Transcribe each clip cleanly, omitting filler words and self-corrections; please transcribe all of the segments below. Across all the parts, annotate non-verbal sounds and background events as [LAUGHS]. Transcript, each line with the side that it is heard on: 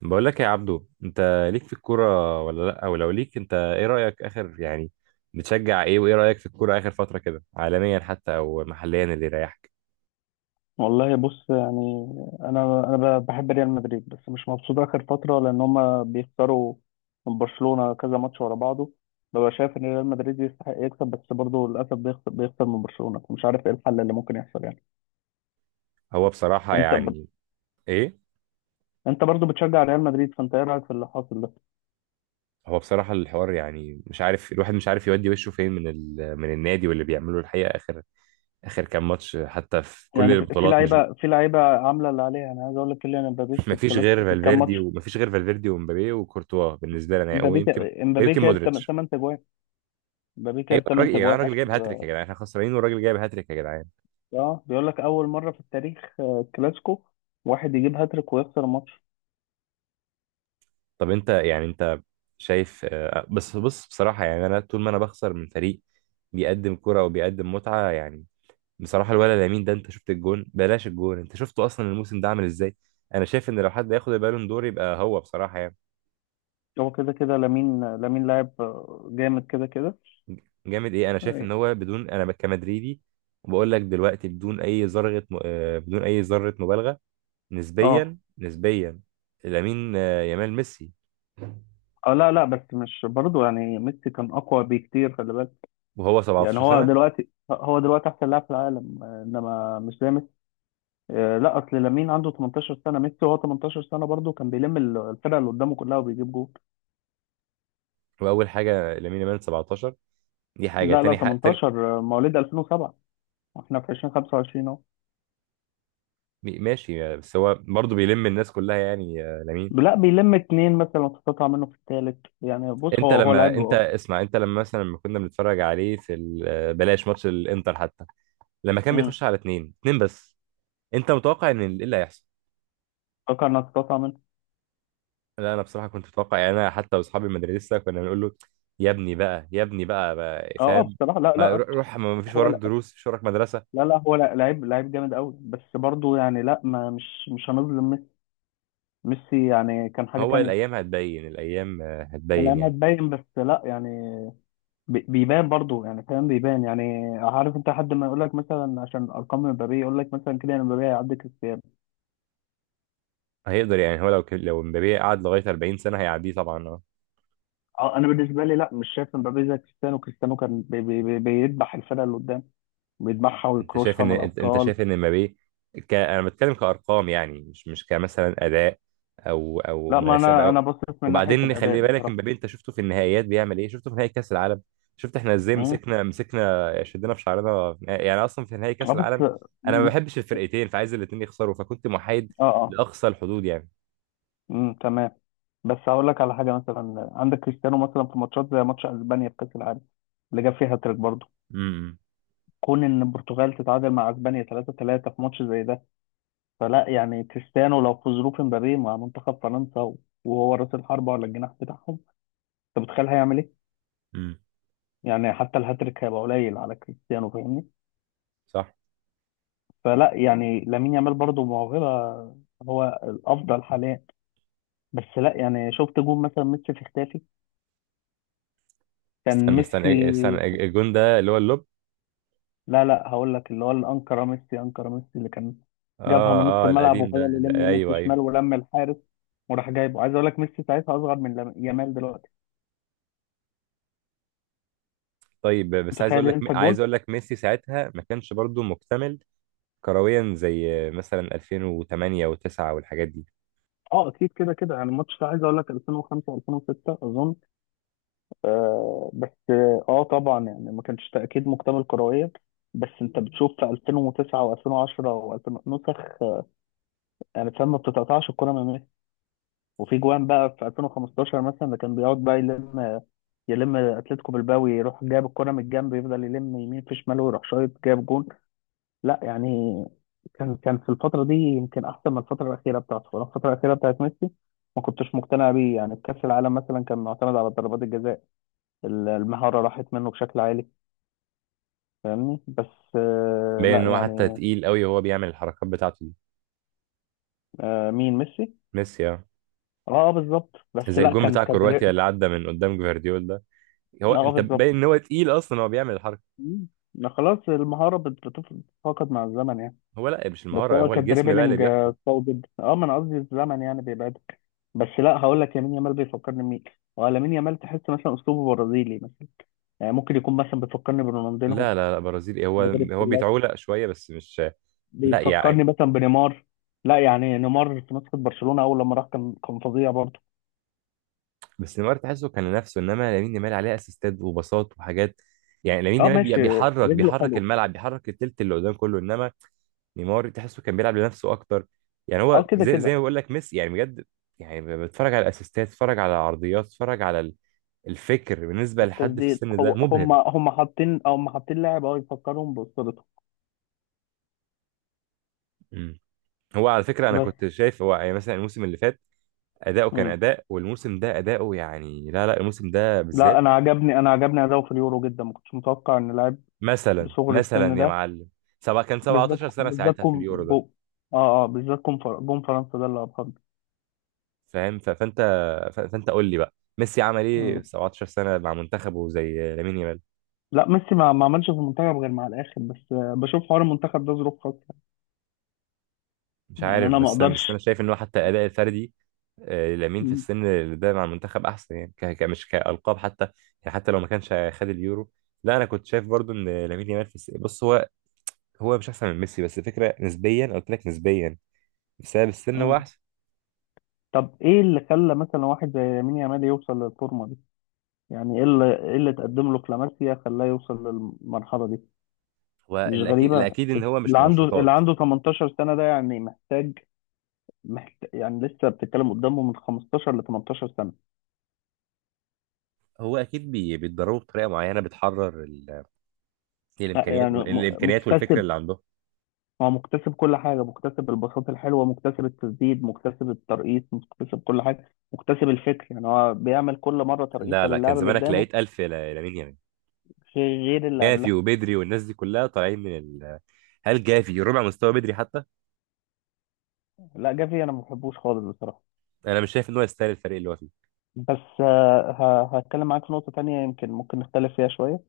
right: بقول لك يا عبدو، انت ليك في الكوره ولا لا؟ او لو ليك انت، ايه رايك اخر؟ يعني بتشجع ايه وايه رايك في الكوره اخر فتره كده، عالميا حتى او محليا اللي يريحك؟
left: والله بص يعني انا بحب ريال مدريد بس مش مبسوط اخر فتره لان هما بيخسروا من برشلونه كذا ماتش ورا بعضه. ببقى شايف ان ريال مدريد يستحق يكسب بس برضه للاسف بيخسر من برشلونه فمش عارف ايه الحل اللي ممكن يحصل يعني.
right: هو بصراحه
left: انت ب...
right: يعني. ايه؟
left: انت برضه بتشجع ريال مدريد فانت ايه رايك في اللي حاصل ده؟
right: هو بصراحه الحوار، يعني مش عارف، الواحد مش عارف يودي وشه فين من النادي واللي بيعمله الحقيقه اخر كام ماتش، حتى في كل
left: يعني في في
right: البطولات، مش
left: لعيبه في لعيبه عامله اللي عليها. انا عايز اقول لك كيليان امبابي
right: [LAUGHS]
left: في
right: مفيش غير
left: الكلاسيكو في الكام
right: فالفيردي
left: ماتش
right: ومفيش غير فالفيردي ومبابي وكورتوا بالنسبه لنا، ويمكن
left: امبابي
right: ويمكن
left: جايب
right: مودريتش.
left: 8 تجوان. امبابي
right: ايوه
left: جايب
right: الراجل
left: 8
right: يا جدعان،
left: تجوان
right: الراجل
left: اخر.
right: جايب هاتريك يا جدعان، احنا خسرانين والراجل جايب هاتريك يا جدعان.
left: اه بيقول لك اول مره في التاريخ كلاسيكو واحد يجيب هاتريك ويخسر الماتش.
right: طب انت شايف. بس بص، بصراحة يعني انا طول ما انا بخسر من فريق بيقدم كرة وبيقدم متعة يعني. بصراحة الولد لامين ده، انت شفت الجون؟ بلاش الجون، انت شفته اصلا الموسم ده عامل ازاي؟ انا شايف ان لو حد ياخد البالون دور يبقى هو، بصراحة يعني.
left: هو كده كده لامين لاعب جامد كده كده.
right: جامد ايه؟ انا شايف
left: اه،
right: ان هو، بدون، انا كمدريدي وبقول لك دلوقتي، بدون اي ذرة بدون اي ذرة مبالغة،
left: اه.
right: نسبيا نسبيا، لامين يامال ميسي،
left: لا لا بس مش برضو يعني ميسي كان اقوى بكتير، خلي بالك.
right: وهو
left: يعني
right: 17
left: هو
right: سنة.
left: دلوقتي هو دلوقتي احسن لاعب في العالم، انما مش زي ميسي. لا اصل لامين عنده 18 سنه، ميسي وهو 18 سنه برضو كان بيلم الفرقه اللي قدامه كلها وبيجيب جول.
right: واول حاجة لامين يامال 17، دي حاجة
left: لا لا
right: تاني، حق تاني.
left: 18، مواليد 2007، احنا في 2025.
right: ماشي، بس هو برضه بيلم الناس كلها يعني، لامين.
left: لا بيلم اتنين مثلا وتتقطع منه في التالت. يعني بص
right: انت
left: هو
right: لما
left: لعيب،
right: انت
left: اه.
right: اسمع، انت لما مثلا لما كنا بنتفرج عليه في ال- آه، بلاش، ماتش الانتر حتى لما كان
left: امم
right: بيخش على اتنين اتنين بس، انت متوقع ان ايه اللي هيحصل؟
left: فكر انها تتقطع منه.
right: لا انا بصراحة كنت متوقع، يعني انا حتى واصحابي المدرسة كنا بنقول له، يا ابني بقى، يا ابني بقى، بقى
left: اه اه
right: فاهم،
left: بصراحه. لا لا.
right: روح روح، ما فيش
left: هو
right: وراك
left: لا.
right: دروس، مفيش وراك مدرسة.
left: لا، لا هو لعيب جامد قوي، بس برضه يعني لا، ما مش مش هنظلم ميسي. ميسي يعني كان حاجه
right: هو
left: تانية.
right: الايام هتبين، الايام هتبين
left: الايام
right: يعني.
left: هتبين، بس لا يعني بيبان برضه يعني، فاهم، بيبان يعني. عارف انت حد ما يقول لك مثلا عشان ارقام مبابي يقول لك مثلا كده ان مبابي هيعدي كريستيانو.
right: هيقدر، يعني هو لو مبابي قعد لغاية 40 سنة هيعديه طبعا آه.
left: اه انا بالنسبه لي لا، مش شايف مبابي زي كريستيانو. كريستيانو كان بيدبح الفرقه اللي قدام، بيدبحها
right: انت شايف
left: ويكروشها
right: ان،
left: من
right: انت
left: الابطال.
right: شايف ان مبابي انا بتكلم كارقام يعني، مش كمثلا اداء، او
left: لا ما
right: مناسبه
left: انا انا بصيت من ناحيه
right: وبعدين
left: الاداء
right: خلي بالك،
left: بصراحه.
right: مبابي انت شفته في النهائيات بيعمل ايه؟ شفته في نهائي كاس العالم؟ شفت احنا ازاي
left: امم.
right: مسكنا شدينا في شعرنا يعني اصلا في نهائي
left: اه
right: كاس
left: بس.
right: العالم؟ انا ما
left: مم.
right: بحبش الفرقتين، فعايز الاثنين يخسروا فكنت محايد
left: اه اه.
right: لاقصى الحدود يعني.
left: تمام. بس هقول لك على حاجه، مثلا عندك كريستيانو مثلا في ماتشات زي ماتش اسبانيا في كاس العالم اللي جاب فيها هاتريك برضه.
right: امم
left: كون ان البرتغال تتعادل مع اسبانيا 3 3 في ماتش زي ده؟ فلا يعني كريستيانو لو في ظروف مبابي مع منتخب فرنسا وهو راس الحربه ولا الجناح بتاعهم، انت متخيل هيعمل ايه؟
right: امم،
left: يعني حتى الهاتريك هيبقى قليل على كريستيانو، فاهمني؟
right: صح.
left: فلا يعني لامين يامال برضه موهبه، هو الافضل حاليا. بس لا يعني شفت جون مثلا ميسي في اختافي، كان
right: استنى استنى
left: ميسي.
right: استنى، الجون ده اللي هو اللوب؟
left: لا لا هقول لك اللي هو الانكره، ميسي انكره ميسي اللي كان جابها
right: اه
left: من نص
right: اه،
left: الملعب
right: القديم ده،
left: وفضل يلم يمين في
right: ايوه ايوه.
left: شمال ولم الحارس وراح جايبه. عايز اقول لك ميسي ساعتها اصغر من يامال دلوقتي.
right: طيب، بس عايز اقول
left: متخيل
right: لك
left: انت
right: عايز
left: الجون؟
right: اقول لك ميسي ساعتها ما كانش برضو مكتمل كرويا، زي مثلا 2008 و9 والحاجات دي.
left: اه اكيد كده كده. يعني الماتش ده عايز اقول لك 2005 2006 اظن. آه بس اه طبعا يعني ما كانش تاكيد مكتمل كرويا، بس انت بتشوف في 2009 و2010 و2000 نسخ، يعني فاهم ما بتتقطعش الكوره من. وفي جوان بقى في 2015 مثلا ده كان بيقعد بقى يلم اتلتيكو بالباو، يروح جاب الكرة من الجنب يفضل يلم يمين في شماله ويروح شايط جاب جون. لا يعني كان في الفترة دي يمكن أحسن من الفترة الأخيرة بتاعته. أنا الفترة الأخيرة بتاعت ميسي ما كنتش مقتنع بيه، يعني في كأس العالم مثلا كان معتمد على ضربات الجزاء. المهارة راحت منه بشكل عالي، فاهمني؟ بس
right: باين
left: لا
right: ان هو حتى
left: يعني.
right: تقيل قوي وهو بيعمل الحركات بتاعته دي.
left: مين ميسي؟
right: ميسي اه.
left: اه بالظبط، بس
right: زي
left: لا
right: الجون
left: كان
right: بتاع
left: كان
right: كرواتيا اللي عدى من قدام جفارديول ده، هو
left: اه
right: انت باين
left: بالظبط.
right: ان هو تقيل اصلا هو بيعمل الحركه.
left: مم. ما خلاص المهارة بتتفاقد مع الزمن يعني.
right: هو لا، مش
left: بس
right: المهاره،
left: هو
right: هو الجسم بقى اللي
left: كدريبلينج
right: بيحكم.
left: قوي جدا، اه ما انا قصدي الزمن يعني بيبعدك. بس لا هقول لك يمين يامال بيفكرني بمين. هو لامين يامال تحس مثلا اسلوبه برازيلي مثلا، يعني ممكن يكون مثلا بيفكرني برونالدينهو
right: لا لا لا، برازيلي هو.
left: من غير
right: هو
left: الكلات.
right: بيتعولق شويه بس مش، لا يعني.
left: بيفكرني مثلا بنيمار. لا يعني نيمار في نسخة برشلونة اول لما راح كان فظيع برضه.
right: بس نيمار تحسه كان نفسه، انما لامين يامال عليه اسيستات وباصات وحاجات. يعني لامين
left: اه
right: يامال
left: ماشي، رجله
right: بيحرك
left: حلوه.
right: الملعب، بيحرك التلت اللي قدام كله، انما نيمار تحسه كان بيلعب لنفسه اكتر. يعني
left: اه
right: هو
left: كده
right: زي
left: كده.
right: ما بقول لك ميسي يعني بجد. يعني بتفرج على الاسيستات، بتفرج على العرضيات، بتفرج على الفكر. بالنسبه لحد في
left: التسديد،
right: السن ده
left: هو
right: مبهر.
left: هم حاطين لاعب اه يفكرهم باسطورته.
right: مم. هو على فكره، انا
left: بس
right: كنت شايف هو، يعني مثلا الموسم اللي فات اداؤه كان اداء، والموسم ده اداؤه يعني، لا لا الموسم ده
left: لا
right: بالذات.
left: انا عجبني اداؤه في اليورو جدا، ما كنتش متوقع ان لاعب
right: مثلا
left: بصغر السن
right: مثلا يا
left: ده.
right: معلم، سبعة كان
left: بالذات
right: 17 سنه
left: بالذات
right: ساعتها في
left: كوم
right: اليورو ده.
left: جو. اه اه بالذات جون فرنسا ده اللي ابهرني.
right: فاهم، فانت قول لي بقى، ميسي عمل ايه في
left: مم.
right: 17 سنه مع منتخبه زي لامين يامال؟
left: لا ميسي ما عملش في المنتخب غير مع الاخر، بس بشوف حوار المنتخب ده ظروف خاصه.
right: مش
left: يعني
right: عارف،
left: انا ما
right: بس انا
left: اقدرش.
right: شايف ان هو حتى الاداء الفردي، لامين في
left: مم.
right: السن اللي ده مع المنتخب احسن، يعني مش كالقاب حتى، يعني حتى لو ما كانش خد اليورو. لا انا كنت شايف برضو ان لامين يامال في السن، بص هو مش احسن من ميسي، بس الفكره نسبيا، قلت لك نسبيا، بسبب السن هو
left: مم.
right: احسن.
left: طب ايه اللي خلى مثلا واحد زي يمين يامال يوصل للفورمه دي؟ يعني ايه اللي تقدم له كلاماسيا خلاه يوصل للمرحله دي؟
right: هو
left: مش
right: الاكيد
left: غريبه.
right: الاكيد ان هو
left: اللي
right: مش
left: عنده اللي
right: منشطات.
left: عنده 18 سنه ده يعني محتاج يعني لسه بتتكلم قدامه من 15 ل 18 سنة.
right: هو اكيد بيتدربوا بطريقه معينه بتحرر
left: لا،
right: الامكانيات،
left: يعني
right: الامكانيات والفكره
left: مكتسب.
right: اللي عندهم.
left: هو مكتسب، كل حاجة مكتسب، البساطة الحلوة مكتسب، التسديد مكتسب، الترقيص مكتسب، كل حاجة مكتسب، الفكر. يعني هو بيعمل كل مرة
right: لا
left: ترقيصة
right: لا، كان
left: للاعب اللي
right: زمانك
left: قدامه
right: لقيت ألف لامين يامال.
left: غير اللي
right: جافي
left: قبلها.
right: وبدري والناس دي كلها هل جافي ربع مستوى بدري حتى؟
left: لا جافي أنا ما بحبوش خالص بصراحة.
right: انا مش شايف ان هو يستاهل الفريق اللي هو فيه.
left: بس هتكلم معاك في نقطة تانية يمكن ممكن نختلف فيها شوية.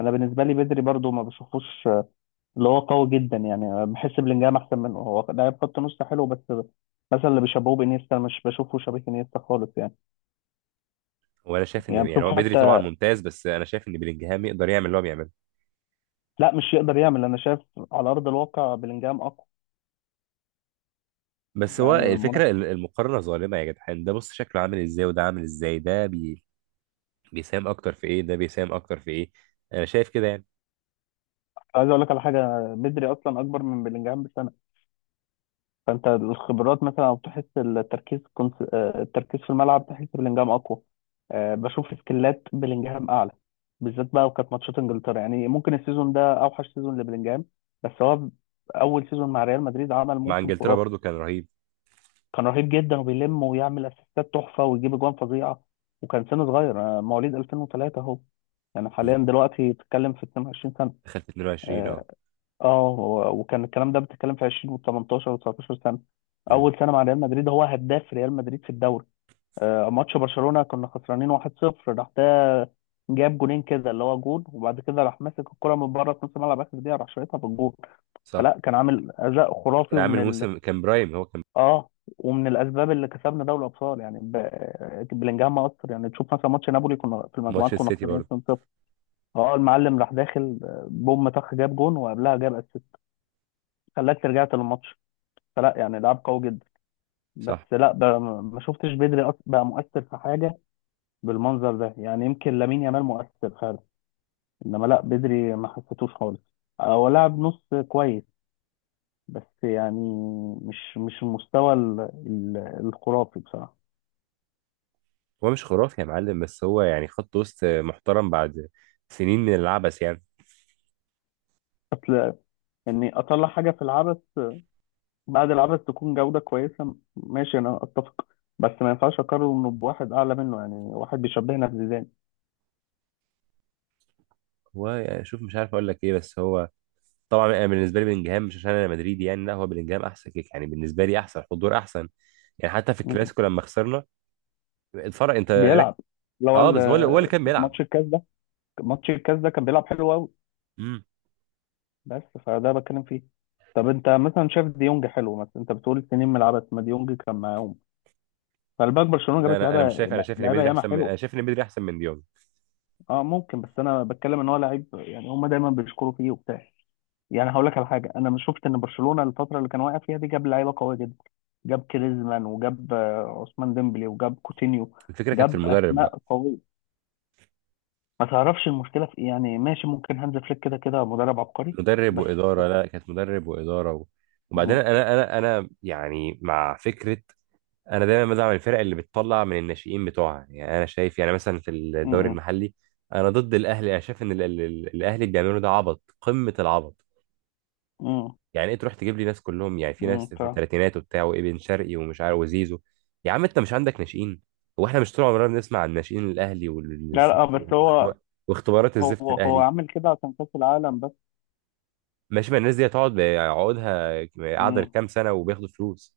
left: أنا بالنسبة لي بدري برضو ما بشوفوش اللي هو قوي جدا، يعني بحس بلينجهام احسن منه. هو لاعب خط نص حلو بس مثلا اللي بيشبهوه بانيستا أنا مش بشوفه شبيه انيستا خالص يعني.
right: وانا شايف ان،
left: يعني
right: يعني
left: بشوف
right: هو بدري طبعا
left: حتى.
right: ممتاز، بس انا شايف ان بلينجهام يقدر يعمل اللي هو بيعمله.
left: لا مش يقدر يعمل، انا شايف على ارض الواقع بلينجهام اقوى.
right: بس هو
left: يعني
right: الفكره،
left: منافس.
right: المقارنه ظالمه يا جدعان، ده بص شكله عامل ازاي وده عامل ازاي، ده بيساهم اكتر في ايه، ده بيساهم اكتر في ايه. انا شايف كده يعني.
left: عايز اقول لك على حاجه، بدري اصلا اكبر من بلينجهام بسنه. فانت الخبرات مثلا او تحس التركيز، كنت التركيز في الملعب تحس بلينجهام اقوى. بشوف سكلات بلينجهام اعلى، بالذات بقى وكانت ماتشات انجلترا. يعني ممكن السيزون ده اوحش سيزون لبلينجهام، بس هو اول سيزون مع ريال مدريد عمل
right: مع
left: موسم
right: انجلترا
left: خرافي.
right: برضو كان رهيب.
left: كان رهيب جدا وبيلم ويعمل اسيستات تحفه ويجيب اجوان فظيعه. وكان سنه صغير، مواليد 2003 اهو، يعني حاليا
right: مم.
left: دلوقتي بتتكلم في 22 سنه.
right: دخل في 22
left: آه،
right: اه.
left: اه وكان الكلام ده بتتكلم في 20 و18 و19 سنه.
right: مم.
left: اول سنه مع ريال مدريد هو هداف ريال مدريد في الدوري. ماتش برشلونه كنا خسرانين 1-0 راح ده جاب جونين كده اللي هو جون، وبعد كده راح ماسك الكره من بره في نص الملعب اخر دقيقه راح شايطها في الجون.
right: صح.
left: فلا كان عامل اداء خرافي
right: كان عامل موسم، كان برايم، هو كان.
left: اه ومن الاسباب اللي كسبنا دوري الابطال يعني بلينجهام اثر. يعني تشوف مثلا ماتش نابولي كنا في
right: ماتش
left: المجموعات كنا
right: السيتي
left: خسرانين
right: برضو.
left: 2-0، اه المعلم راح داخل بوم طخ جاب جون وقبلها جاب اسيست، خلاك رجعت للماتش. فلا يعني لعب قوي جدا. بس
right: صح.
left: لا بقى ما شفتش بدري بقى مؤثر في حاجه بالمنظر ده. يعني يمكن لامين يامال مؤثر فعلا انما لا بدري ما حسيتوش خالص. هو لعب نص كويس، بس يعني مش المستوى ال- الخرافي بصراحه.
right: هو مش خرافي يا معلم، بس هو يعني خط وسط محترم بعد سنين من العبث يعني.
left: اصل اني اطلع حاجه في العبث، بعد العبث تكون جوده كويسه، ماشي انا اتفق، بس ما ينفعش اقارنه بواحد اعلى منه يعني واحد بيشبهنا بزيدان.
right: هو يعني شوف، مش عارف اقول لك ايه، بس هو، طبعا انا بالنسبه لي بلينجهام، مش عشان انا مدريدي يعني، لا هو بلينجهام احسن كيك، يعني بالنسبه لي احسن حضور احسن. يعني حتى في
left: مم.
right: الكلاسيكو لما خسرنا، اتفرج انت
left: بيلعب اللي هو
right: اه بس هو، اللي هو اللي كان بيلعب.
left: ماتش الكاس ده. ماتش الكاس ده كان بيلعب حلو قوي.
right: امم.
left: بس فده بتكلم فيه. طب انت مثلا شايف ديونج حلو مثلا؟ انت بتقول سنين من لعبت ما ديونج كان معاهم، فالباك برشلونه
right: لا
left: جابت
right: انا مش
left: لعيبه
right: شايف،
left: لعيبه ياما حلوه.
right: انا شايف ان بدري احسن من ديونج.
left: اه ممكن، بس انا بتكلم ان هو لعيب، يعني هم دايما بيشكروا فيه وبتاع. يعني هقول لك على حاجه، انا مش شفت ان برشلونه الفتره اللي كان واقع فيها دي جاب لعيبه قويه جدا. جاب كريزمان وجاب عثمان ديمبلي وجاب كوتينيو،
right: الفكره كانت في
left: جاب
right: المدرب
left: اسماء
right: بقى.
left: قويه. ما تعرفش المشكله في ايه، يعني ماشي ممكن هانز فليك كده كده مدرب عبقري.
right: مدرب
left: بس.
right: واداره، لا كانت مدرب واداره وبعدين
left: مم.
right: انا يعني مع فكره، انا دايما بدعم الفرق اللي بتطلع من الناشئين بتوعها، يعني انا شايف يعني مثلا في الدوري
left: مم.
right: المحلي انا ضد الاهلي. انا شايف ان الاهلي اللي بيعملوا ده عبط، قمه العبط.
left: مم.
right: يعني ايه تروح تجيب لي ناس كلهم، يعني في
left: امم
right: ناس
left: ف...
right: في الثلاثينات وبتاع، وابن شرقي ومش عارف وزيزو؟ يا عم انت مش عندك ناشئين؟ هو احنا مش طول عمرنا بنسمع عن ناشئين الاهلي
left: لا لا بس هو.
right: واختبار- واختبارات الزفت
left: هو
right: الاهلي؟
left: عامل كده عشان كأس العالم بس.
right: ماشي، ما الناس دي هتقعد عقودها قاعده
left: امم.
right: كام سنه وبياخدوا فلوس،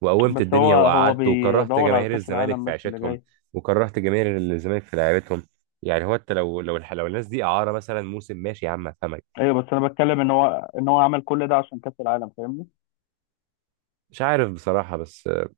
right: وقومت
left: بس هو
right: الدنيا
left: هو
right: وقعدت وكرهت
left: بيدور على
right: جماهير
left: كأس
right: الزمالك في
left: العالم بس اللي
right: عيشتهم،
left: جاي.
right: وكرهت جماهير الزمالك في لعيبتهم. يعني هو انت لو لو الناس دي اعاره مثلا موسم، ماشي يا عم افهمك.
left: ايوه بس انا بتكلم ان هو عمل كل ده عشان كأس العالم، فاهمني؟
right: مش عارف بصراحه، بس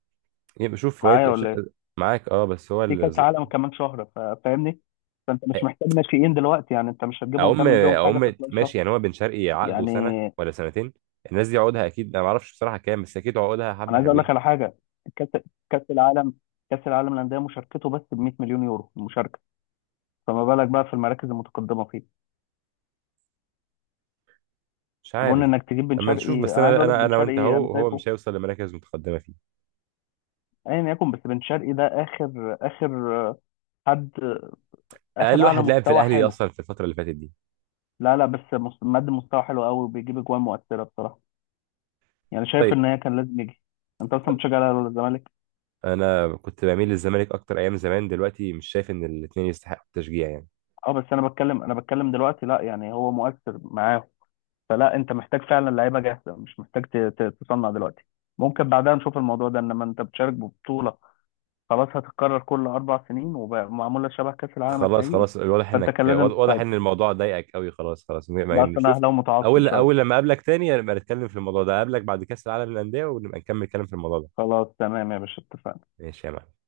right: يبقى شوف هو،
left: معايا ولا ايه؟
right: معاك اه، بس هو
left: في كأس
right: الز-
left: عالم كمان شهر، فاهمني؟ فانت مش محتاج ناشئين دلوقتي، يعني انت مش هتجيبهم
right: اقوم
left: تعمل بيهم حاجة في
right: اقوم
left: خلال شهر.
right: ماشي، يعني هو بن شرقي عقده
left: يعني
right: سنه ولا سنتين. الناس دي عقودها اكيد انا ما اعرفش بصراحه كام، بس اكيد عقودها
left: انا
right: حبه
left: عايز اقول لك
right: حلوين.
left: على حاجة. كأس كأس العالم كأس العالم للأندية مشاركته بس ب 100 مليون يورو المشاركة، فما بالك بقى في المراكز المتقدمة فيه.
right: مش
left: اظن
right: عارف.
left: انك تجيب بن
right: اما نشوف،
left: شرقي.
right: بس
left: انا عايز
right: انا
left: اقول لك
right: انا
left: بن
right: انا وانت
left: شرقي انا
right: اهو، هو
left: شايفه
right: مش هيوصل لمراكز متقدمه فيه.
left: ايا يكن، بس بن شرقي ده اخر اخر حد
right: اقل
left: اعلى
right: واحد لعب في
left: مستوى
right: الاهلي
left: حلو.
right: اصلا في الفتره اللي فاتت دي.
left: لا لا بس مقدم مستوى حلو قوي وبيجيب اجوان مؤثره بصراحه، يعني شايف
right: طيب،
left: ان هي كان لازم يجي. انت اصلا بتشجع الاهلي ولا الزمالك؟
right: انا كنت بميل للزمالك اكتر ايام زمان، دلوقتي مش شايف ان الاثنين يستحقوا التشجيع يعني.
left: اه بس انا بتكلم دلوقتي لا يعني هو مؤثر معاهم. فلا انت محتاج فعلا لعيبه جاهزه، مش محتاج تصنع دلوقتي. ممكن بعدها نشوف الموضوع ده، انما انت بتشارك ببطوله خلاص هتتكرر كل اربع سنين ومعموله شبه كاس العالم
right: خلاص
left: الحقيقي،
right: خلاص، واضح
left: فانت
right: انك،
left: كان لازم
right: واضح
left: تستعد.
right: ان الموضوع ضايقك قوي. خلاص خلاص، ما
left: بس انا
right: نشوف.
left: اهلاوي متعصب
right: اول
left: شويه.
right: اول لما اقابلك تاني نبقى نتكلم في الموضوع ده، اقابلك بعد كاس العالم للانديه ونبقى نكمل كلام في الموضوع ده.
left: خلاص تمام يا باشا، اتفقنا.
right: ماشي يا معلم.